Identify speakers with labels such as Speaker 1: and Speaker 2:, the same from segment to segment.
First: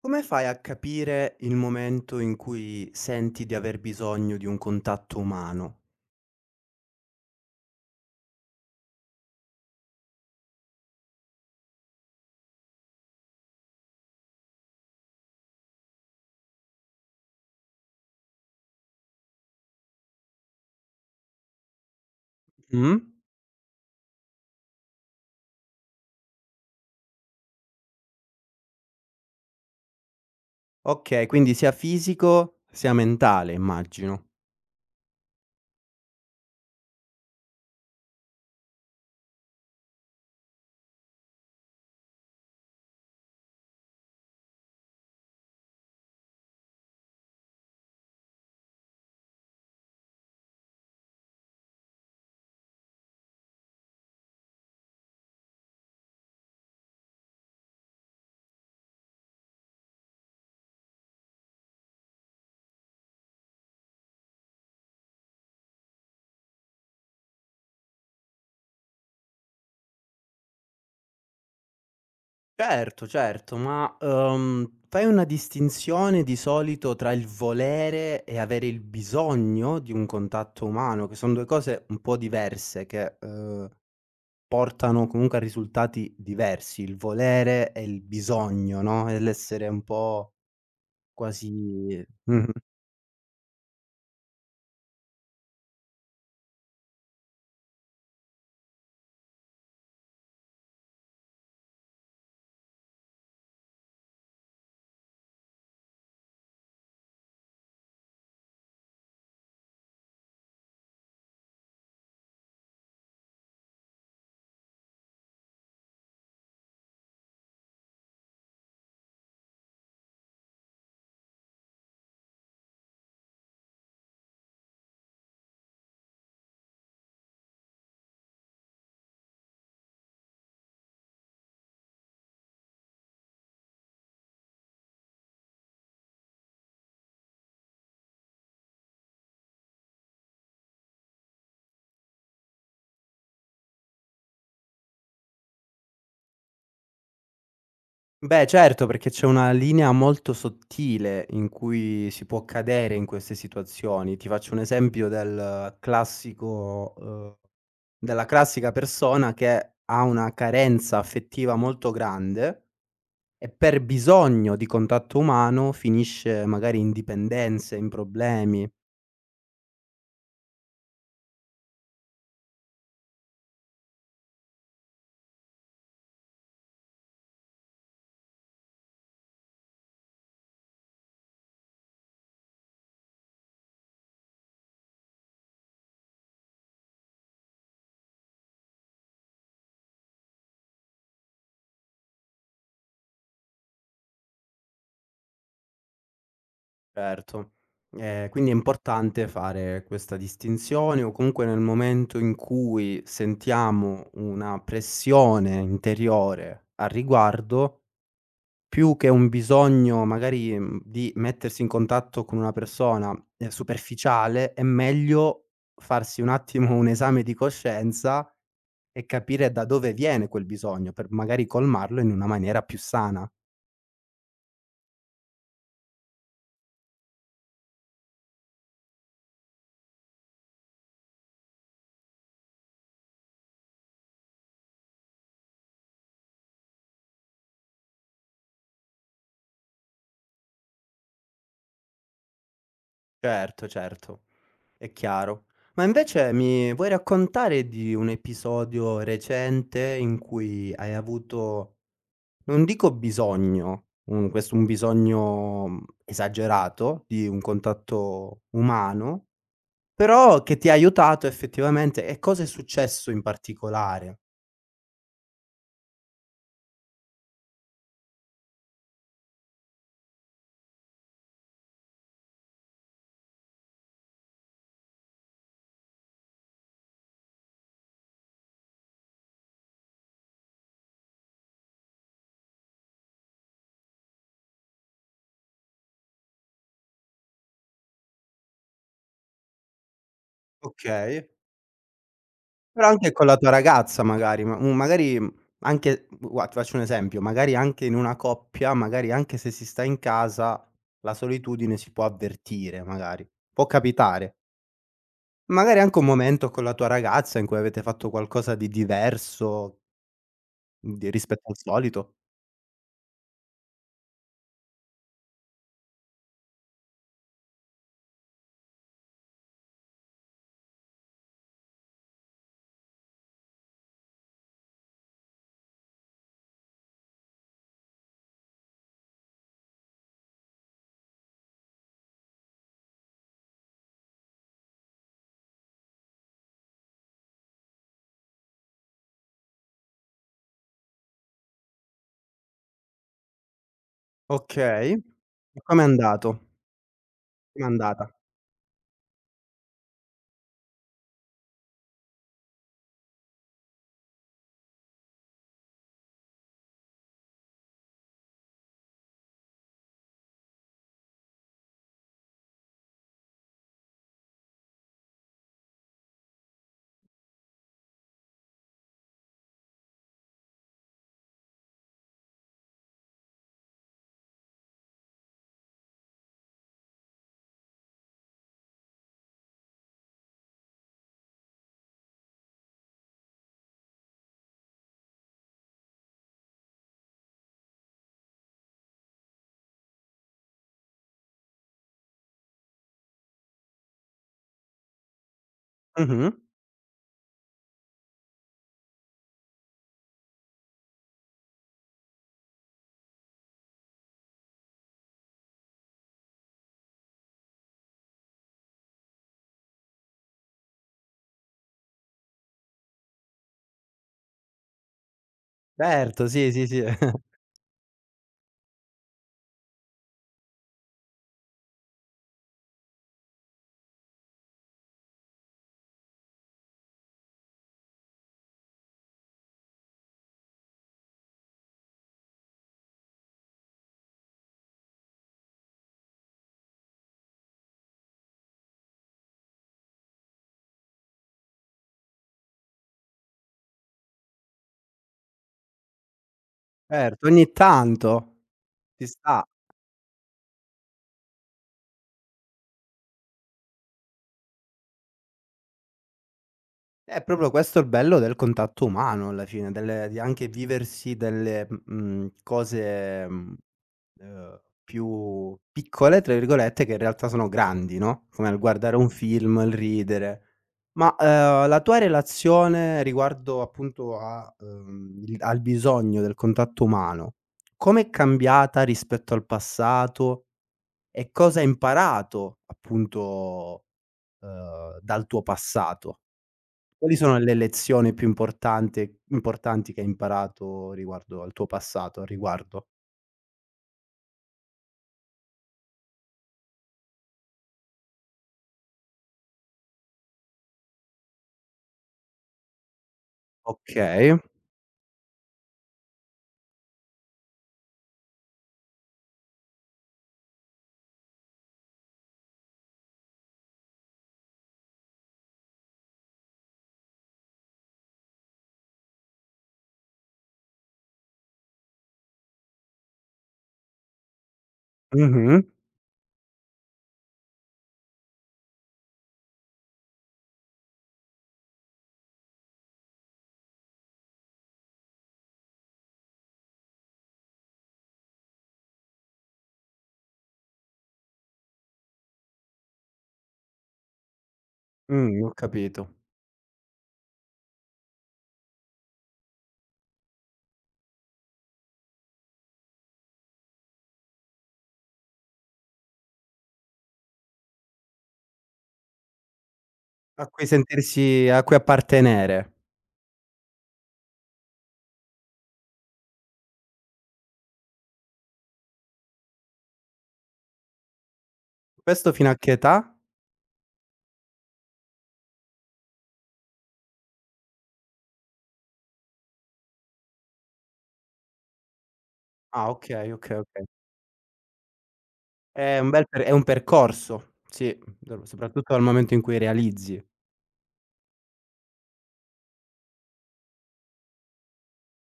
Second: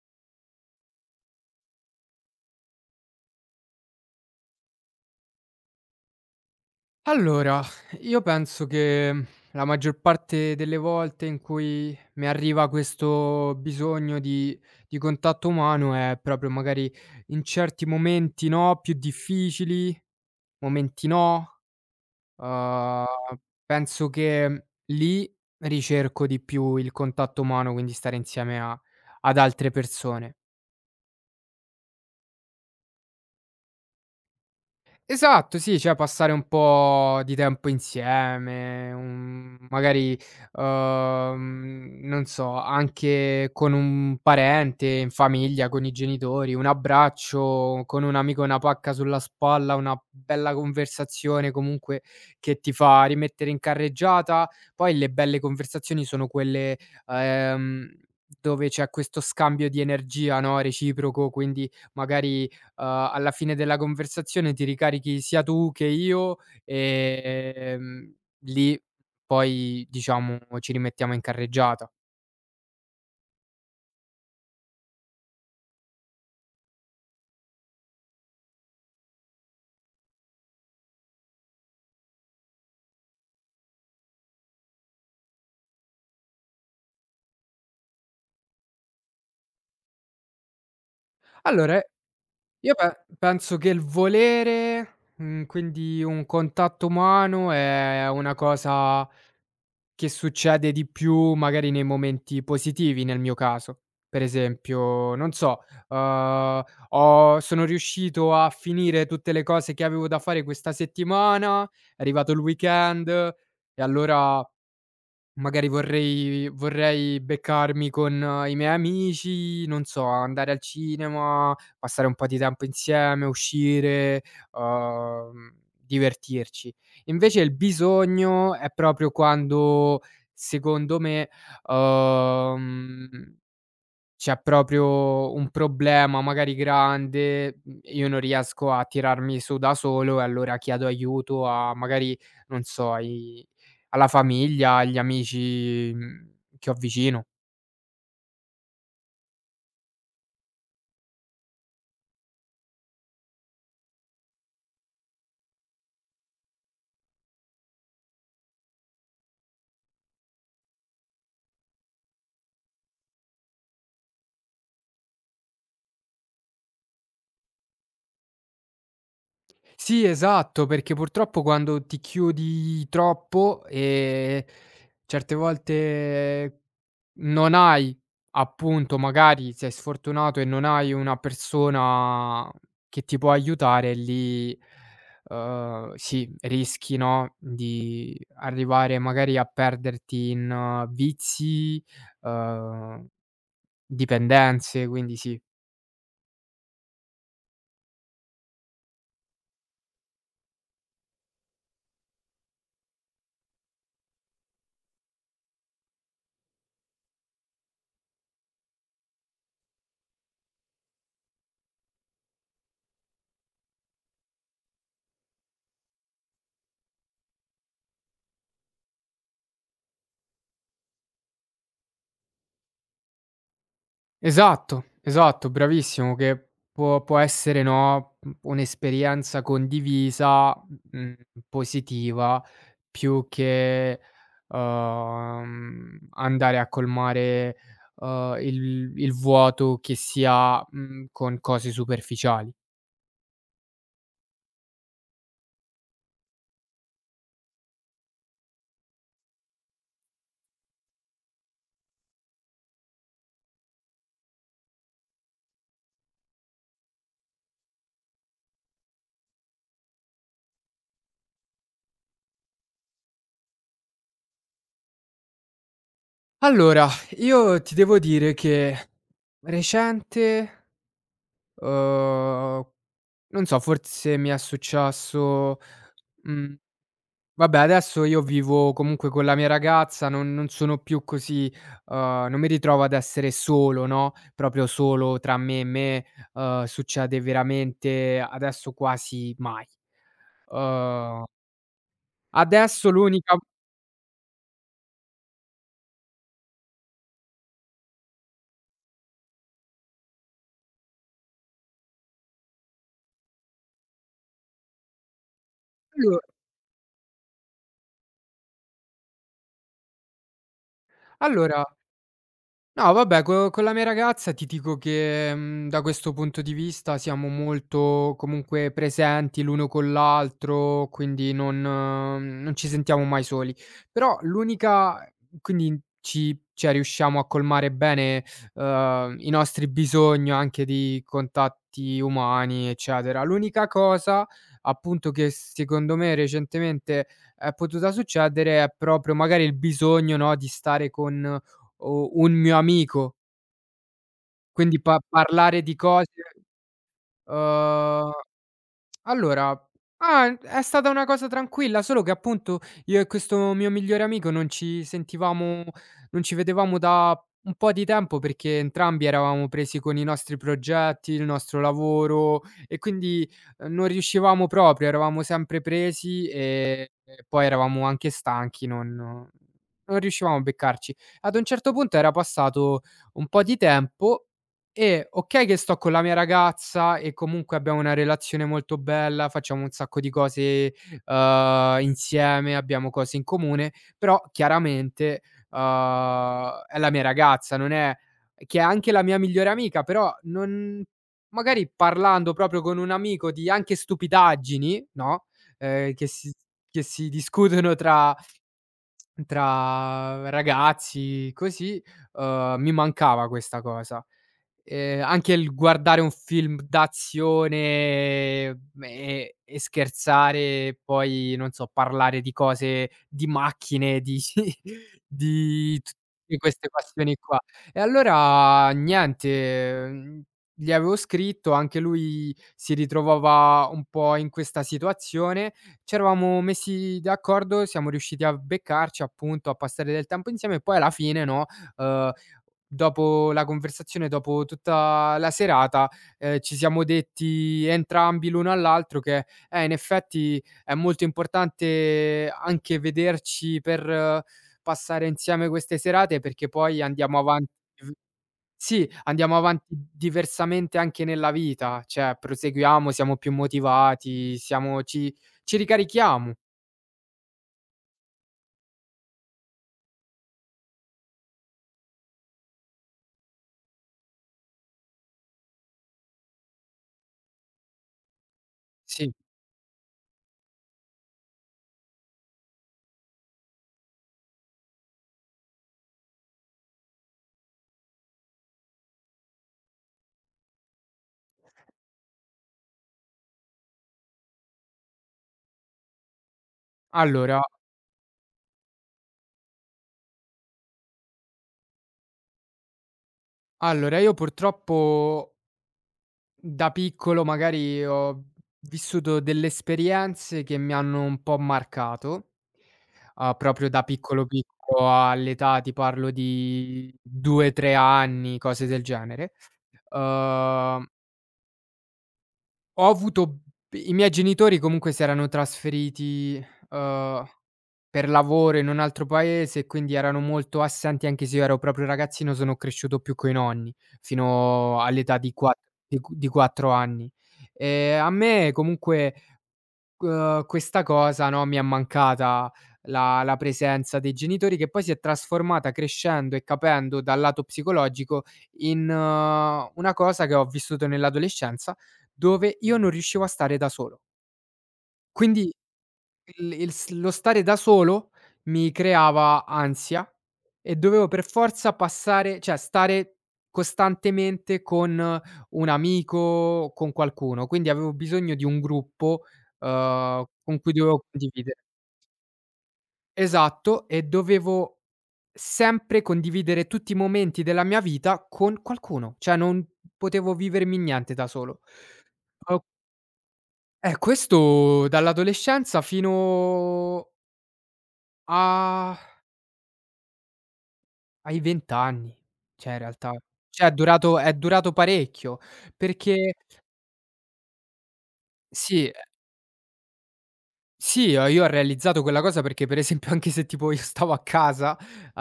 Speaker 1: Come fai a capire il momento in cui senti di aver bisogno di un contatto umano?
Speaker 2: Allora, io penso che la maggior parte delle volte in cui mi arriva questo bisogno di contatto umano è proprio magari in certi momenti, no, più difficili, momenti no,
Speaker 1: Mh?
Speaker 2: uhm, penso che lì ricerco di più il contatto umano, quindi stare insieme a ad altre persone.
Speaker 1: Okay, quindi sia fisico sia mentale immagino.
Speaker 2: Esatto, sì, cioè passare un po' di tempo insieme, un magari, non so, anche con un parente, in famiglia, con i genitori, un abbraccio, con un amico una pacca sulla spalla, una bella conversazione comunque che ti fa rimettere in carreggiata. Poi le belle conversazioni sono quelle, ehm, dove c'è questo scambio di energia, no, reciproco, quindi magari alla fine della conversazione ti ricarichi sia tu che io, ehm, lì poi diciamo ci rimettiamo in carreggiata.
Speaker 1: Certo, certo, ma, fai una distinzione di solito tra il volere e avere il bisogno di un contatto umano, che son 2 cose un po' diverse che, portano comunque a risultati diversi, il volere e il bisogno, no, è l'essere un po'
Speaker 2: Allora,
Speaker 1: quasi mh-mh.
Speaker 2: io pe penso che il volere, quindi un contatto umano è una cosa che succede di più magari nei momenti positivi nel mio caso. Per esempio, non so, uhm, ho sono riuscito a finire tutte le cose che avevo da fare questa settimana, è arrivato il weekend e allora magari vorrei beccarmi con i miei amici, non so, andare al cinema, passare un po' di tempo insieme, uscire, uhm, divertirci. Invece il bisogno è proprio quando, secondo me, uhm c'è proprio un problema magari grande, io non riesco a tirarmi su da solo e allora chiedo aiuto a magari, non so, ai alla famiglia, agli amici, che ho vicino.
Speaker 1: Beh certo, perché c'è una linea molto sottile in cui si può cadere in queste situazioni. Ti faccio un esempio del classico della classica persona che ha una carenza affettiva molto grande e per bisogno di contatto umano finisce magari in dipendenze, in problemi.
Speaker 2: Sì, esatto, perché purtroppo quando ti chiudi troppo, certe volte non hai appunto magari sei sfortunato e non hai una persona che ti può aiutare lì, sì, rischi, no, di arrivare magari a perderti in vizi, uhm, dipendenze, quindi sì.
Speaker 1: Certo. Quindi è importante fare questa distinzione o comunque nel momento in cui sentiamo una pressione interiore al riguardo, più che un bisogno magari, mhmm, di mettersi in contatto con una persona, superficiale, è meglio farsi un attimo un esame di coscienza e capire da dove viene quel bisogno per magari colmarlo in una maniera più sana.
Speaker 2: Esatto, esatto, bravissimo, che può essere, no, un'esperienza condivisa, mhmm, positiva più che, andare a colmare, il vuoto che si ha, con cose superficiali.
Speaker 1: Certo, certo. È chiaro. Ma invece mi vuoi raccontare di un episodio recente in cui hai avuto, non dico bisogno, un bisogno, mhmm, esagerato di un contatto umano, però che ti ha aiutato effettivamente e cosa è successo in particolare?
Speaker 2: Allora, io ti devo dire che recente, uhm, non so, forse mi è successo, mhmm vabbè, adesso io vivo comunque con la mia ragazza, non sono più così uhm, non mi ritrovo ad essere solo, no, proprio solo tra me e me, succede veramente adesso quasi mai. Uhm,
Speaker 1: Okay. Però
Speaker 2: Adesso
Speaker 1: anche con
Speaker 2: l'unica
Speaker 1: la tua ragazza magari, ma u magari, mhmm, anche gua ti faccio un esempio, magari anche in una coppia, magari anche se si sta in casa, la solitudine si può avvertire magari, può capitare. Magari anche un
Speaker 2: allo
Speaker 1: momento con la tua ragazza in cui avete fatto qualcosa di diverso, di rispetto al
Speaker 2: allora
Speaker 1: solito.
Speaker 2: no vabbè, co con la mia ragazza ti dico che, da questo punto di vista siamo molto comunque presenti l'uno con l'altro, quindi non non ci sentiamo mai soli. Però l'unica quindi ci cioè riusciamo a colmare bene, i nostri bisogni anche di contatti umani, eccetera. L'unica cosa appunto che secondo me recentemente è potuta succedere è proprio magari il bisogno, no, di stare con o un mio amico, quindi
Speaker 1: Okay.
Speaker 2: pa
Speaker 1: E
Speaker 2: parlare di
Speaker 1: com'è
Speaker 2: cose,
Speaker 1: andato? Com'è andata?
Speaker 2: uhm allora ah, è stata una cosa tranquilla, solo che appunto io e questo mio migliore amico non ci sentivamo, non ci vedevamo da un po' di tempo perché entrambi eravamo presi con i nostri progetti, il nostro lavoro e quindi, non riuscivamo proprio, eravamo sempre presi, e poi eravamo anche stanchi, non riuscivamo a beccarci. Ad un certo punto era passato un po' di tempo e okay che sto con la mia ragazza e comunque abbiamo una relazione molto bella, facciamo un sacco di cose, insieme, abbiamo cose in comune, però chiaramente, uhm, è la mia ragazza, non è che è anche la mia migliore amica, però non magari parlando proprio con un amico di anche stupidaggini, no, ehm, che
Speaker 1: Mh-mh.
Speaker 2: si che si discutono tra ragazzi così, mi mancava questa cosa. Anche il guardare un film d'azione, e scherzare e poi, non so, parlare di cose, di macchine, di di
Speaker 1: Certo,
Speaker 2: tutte
Speaker 1: sì, sì,
Speaker 2: queste
Speaker 1: sì.
Speaker 2: passioni qua. E allora niente, gli avevo scritto, anche lui si ritrovava un po' in questa situazione, c'eravamo messi d'accordo, siamo riusciti a beccarci appunto, a passare del tempo insieme e poi alla fine, no, uhm dopo la conversazione, dopo tutta la serata, ci siamo detti entrambi l'uno all'altro che: in effetti è molto importante anche vederci per passare insieme queste serate perché poi andiamo
Speaker 1: Certo,
Speaker 2: avanti".
Speaker 1: ogni tanto,
Speaker 2: Sì,
Speaker 1: ci
Speaker 2: andiamo
Speaker 1: sta.
Speaker 2: avanti diversamente anche nella vita, cioè proseguiamo, siamo più motivati, siamo ci ci ricarichiamo.
Speaker 1: È proprio questo il bello del contatto umano alla fine, delle di anche viversi delle, mhmm, cose, mhmm, più "piccole" tra virgolette, che in realtà sono grandi, no, come il guardare un
Speaker 2: Sì.
Speaker 1: film, il ridere. Ma, la tua relazione riguardo appunto a il al bisogno del contatto umano, com'è cambiata rispetto al passato e cosa hai imparato appunto, dal tuo passato? Quali sono
Speaker 2: Allora
Speaker 1: le lezioni più importante importanti che hai imparato riguardo al tuo passato, al riguardo?
Speaker 2: allora io purtroppo da piccolo magari ho vissuto delle esperienze che mi hanno un po' marcato, proprio da piccolo
Speaker 1: Okay.
Speaker 2: piccolo all'età ti parlo di 2, 3 anni, cose del genere. Uhm, ho avuto b I miei genitori comunque si erano trasferiti, uhm per lavoro in un altro paese e quindi erano molto assenti anche se io ero proprio ragazzino, sono cresciuto più coi nonni, fino all'età di qua
Speaker 1: Mh-mh.
Speaker 2: di q di 4 anni. A me comunque, questa cosa, no, mi è mancata la presenza dei genitori, che poi si è trasformata crescendo e capendo dal lato psicologico in una cosa che ho vissuto nell'adolescenza, dove io non riuscivo a stare da solo. Quindi
Speaker 1: Ho capito.
Speaker 2: il s lo stare da solo mi creava ansia e dovevo per forza passare cioè stare costantemente con un amico, con qualcuno, quindi avevo bisogno di un gruppo,
Speaker 1: A
Speaker 2: con
Speaker 1: cui
Speaker 2: cui dovevo
Speaker 1: sentirsi a
Speaker 2: condividere.
Speaker 1: cui appartenere.
Speaker 2: Esatto, e dovevo sempre condividere tutti i momenti della mia vita con qualcuno, cioè non potevo vivermi niente da solo.
Speaker 1: Questo fino a
Speaker 2: Uhm,
Speaker 1: che età?
Speaker 2: eh, questo dall'adolescenza fino a Ai 20 anni, cioè in
Speaker 1: Ah,
Speaker 2: realtà.
Speaker 1: okay, okay,
Speaker 2: Cioè è
Speaker 1: okay.
Speaker 2: durato è durato parecchio, perché
Speaker 1: È un percorso, sì, d
Speaker 2: sì,
Speaker 1: soprattutto dal momento in cui realizzi.
Speaker 2: sì, ho io ho realizzato quella cosa perché per esempio anche se tipo io stavo a casa,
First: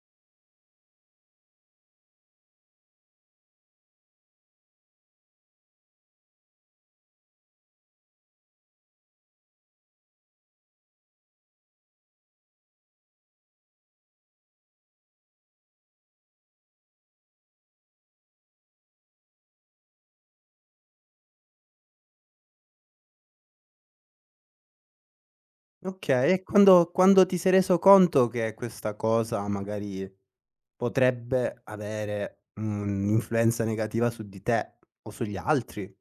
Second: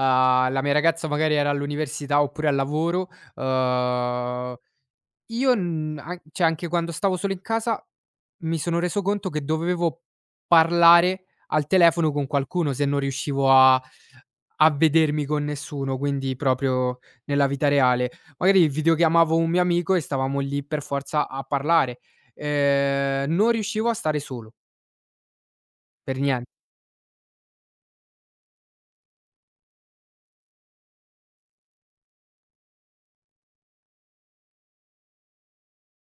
Speaker 2: la mia ragazza magari era all'università oppure al lavoro, uhm Io n an cioè anche quando stavo solo in casa, mi sono reso conto che dovevo parlare al telefono con qualcuno se non riuscivo a vedermi con nessuno, quindi proprio nella vita reale. Magari videochiamavo un mio amico e stavamo lì per forza a parlare. Non riuscivo a stare solo, per
Speaker 1: Okay, e
Speaker 2: nien
Speaker 1: quando ti sei reso conto che questa cosa magari potrebbe avere un'influenza negativa su di te o sugli altri?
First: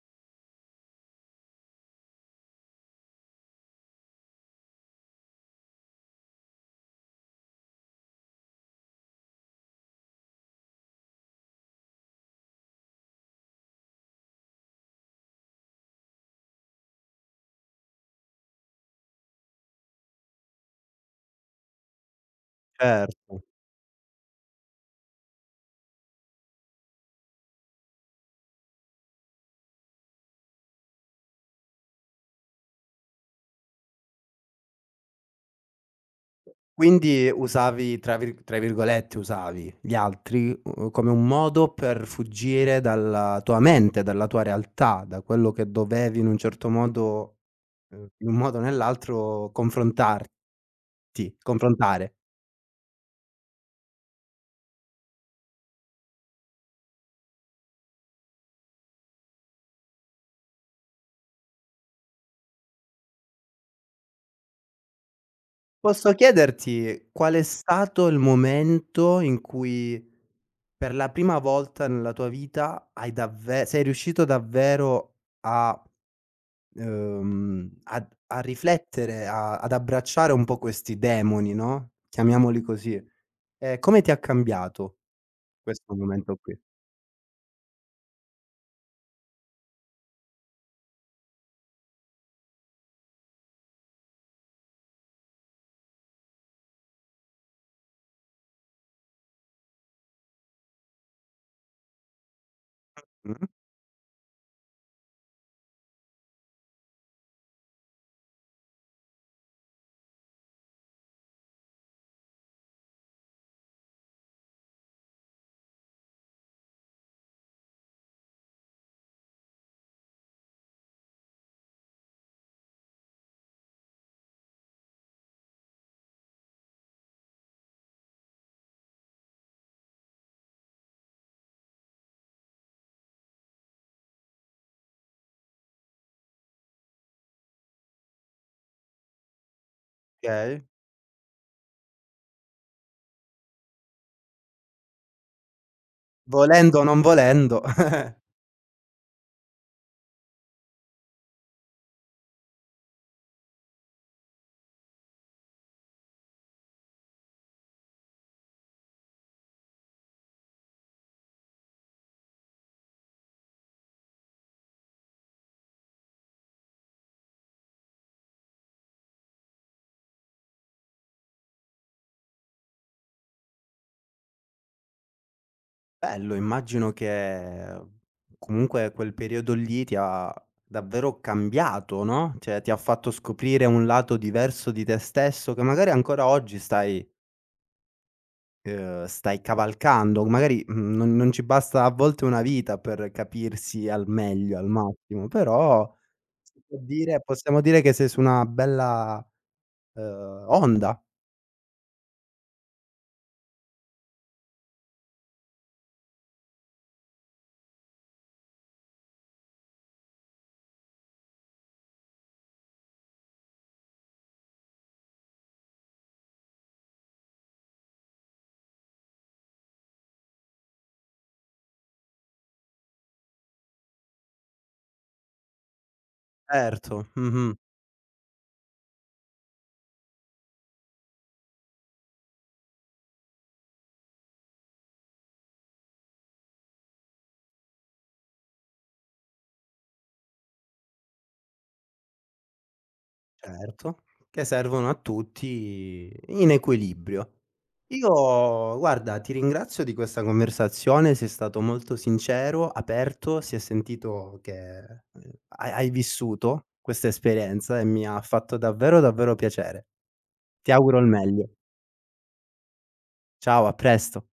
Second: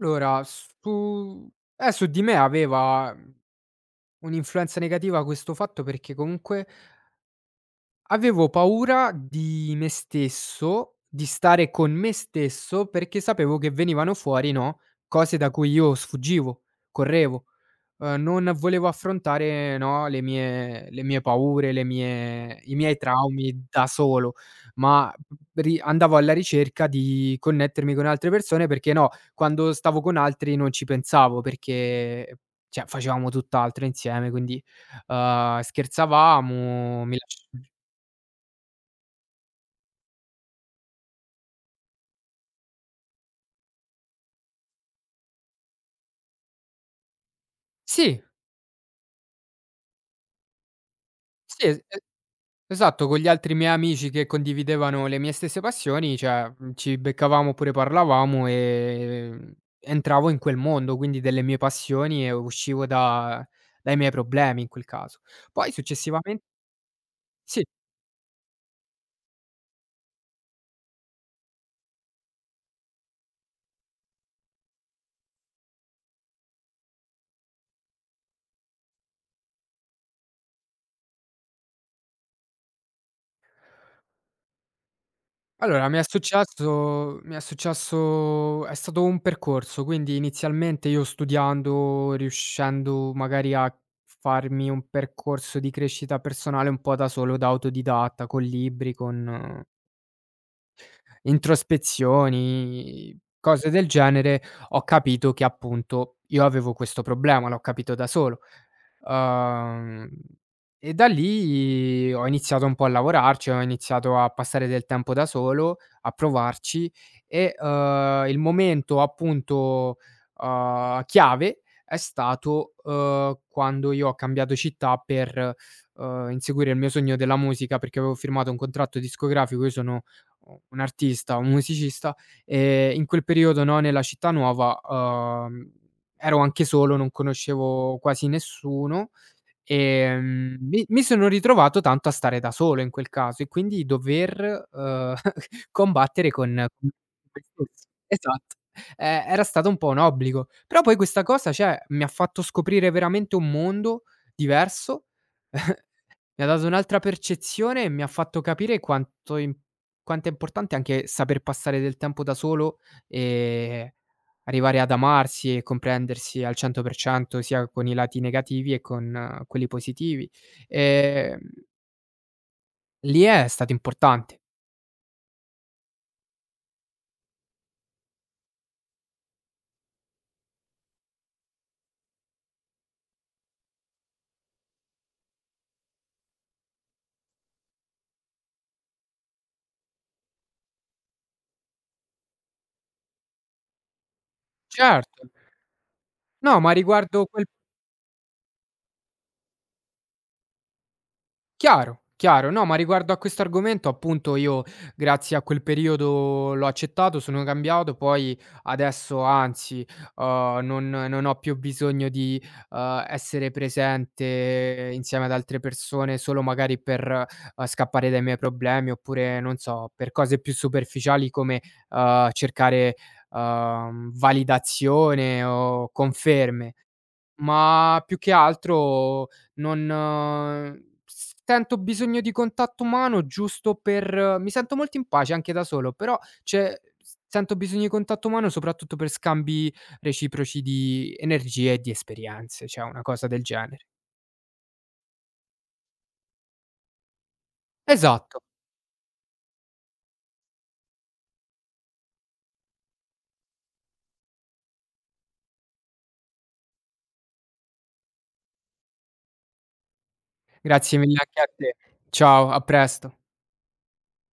Speaker 2: allora su di me aveva un'influenza negativa questo fatto perché comunque avevo paura di me stesso, di stare con me stesso, perché sapevo che venivano fuori, no, cose da cui io sfuggivo, correvo, non volevo affrontare, no, le mie paure, le mie i miei
Speaker 1: Certo.
Speaker 2: traumi da solo, ma ri andavo alla ricerca di connettermi con altre persone perché, no, quando stavo con altri non ci pensavo perché, cioè, facevamo tutt'altro insieme, quindi, scherzavamo, mi
Speaker 1: Quindi
Speaker 2: lascia
Speaker 1: usavi tra virgolette, "usavi" gli altri, come un modo per fuggire dalla tua mente, dalla tua realtà, da quello che dovevi in un certo modo
Speaker 2: sì,
Speaker 1: in un modo o nell'altro confrontarti
Speaker 2: sì, es e
Speaker 1: confrontare.
Speaker 2: esatto, con gli altri miei amici che condividevano le mie stesse passioni, cioè, ci beccavamo oppure parlavamo, entravo in quel mondo, quindi delle mie passioni e uscivo da dai miei problemi in quel caso. Poi
Speaker 1: Posso
Speaker 2: successivamen
Speaker 1: chiederti qual è
Speaker 2: Sì.
Speaker 1: stato il momento in cui per la prima volta nella tua vita hai davve sei riuscito davvero a a a riflettere, a ad abbracciare un po' questi demoni, no, chiamiamoli così. Come ti ha cambiato
Speaker 2: Allora,
Speaker 1: questo
Speaker 2: mi è
Speaker 1: momento qui?
Speaker 2: successo mi è successo è stato un percorso, quindi inizialmente io studiando, riuscendo magari a farmi un percorso di crescita personale un po' da solo, da autodidatta, con libri, con introspezioni,
Speaker 1: Mh,
Speaker 2: cose del genere, ho capito che appunto io avevo questo problema, l'ho capito da solo. Uhm, e da lì ho iniziato un po' a lavorarci, ho iniziato a passare del tempo da solo, a provarci e, il momento appunto, chiave è stato, quando io ho cambiato città per, inseguire il mio sogno della musica, perché avevo firmato un contratto discografico. Io sono u un artista, un musicista, in quel periodo, no, nella città nuova, ero anche solo, non conoscevo quasi nessuno,
Speaker 1: okay.
Speaker 2: mi sono ritrovato tanto a stare da solo in quel caso e quindi dover, combattere con
Speaker 1: Volendo o
Speaker 2: con me
Speaker 1: non volendo.
Speaker 2: stesso. Esatto. E era stato un po' un obbligo. Però poi questa cosa, cioè, mi ha fatto scoprire veramente un mondo diverso, mi ha dato un'altra percezione e mi ha fatto capire quanto è importante anche saper passare del tempo da solo e arrivare ad amarsi e comprendersi al 100% sia con i lati negativi e con quelli positivi. Ehm, Lì è stato importante.
Speaker 1: Bello, immagino che comunque quel periodo lì ti ha davvero cambiato, no, cioè ti ha fatto scoprire un lato diverso di te stesso che magari ancora oggi stai stai cavalcando, magari, mhmm, non ci basta a volte una vita per capirsi al meglio, al
Speaker 2: Certo.
Speaker 1: massimo, però si
Speaker 2: No, ma
Speaker 1: può dire
Speaker 2: riguardo quel
Speaker 1: possiamo dire che sei su una bella, onda.
Speaker 2: chiaro, chiaro. No, ma riguardo a questo argomento appunto io grazie a quel periodo l'ho accettato, sono cambiato, poi adesso anzi, non ho più bisogno di, essere presente insieme ad altre persone solo magari per, scappare dai miei problemi oppure, non so, per cose più superficiali come, cercare, validazione o conferme.
Speaker 1: Certo, mh-mh,
Speaker 2: Ma più che altro non s sento bisogno di contatto umano giusto per mi sento molto in pace anche da solo, però c'è s sento bisogno di contatto umano soprattutto per scambi reciproci di energie e di esperienze, cioè una cosa del genere.
Speaker 1: certo, che servono a tutti in equilibrio.
Speaker 2: Esatto.
Speaker 1: Io guarda, ti ringrazio di questa conversazione, sei stato molto sincero, aperto, si è sentito che, ehm, hai vissuto questa esperienza e mi ha fatto davvero, davvero piacere. Ti auguro
Speaker 2: Grazie
Speaker 1: il
Speaker 2: mille anche a
Speaker 1: meglio.
Speaker 2: te. Ciao, a presto.
Speaker 1: Ciao, a presto.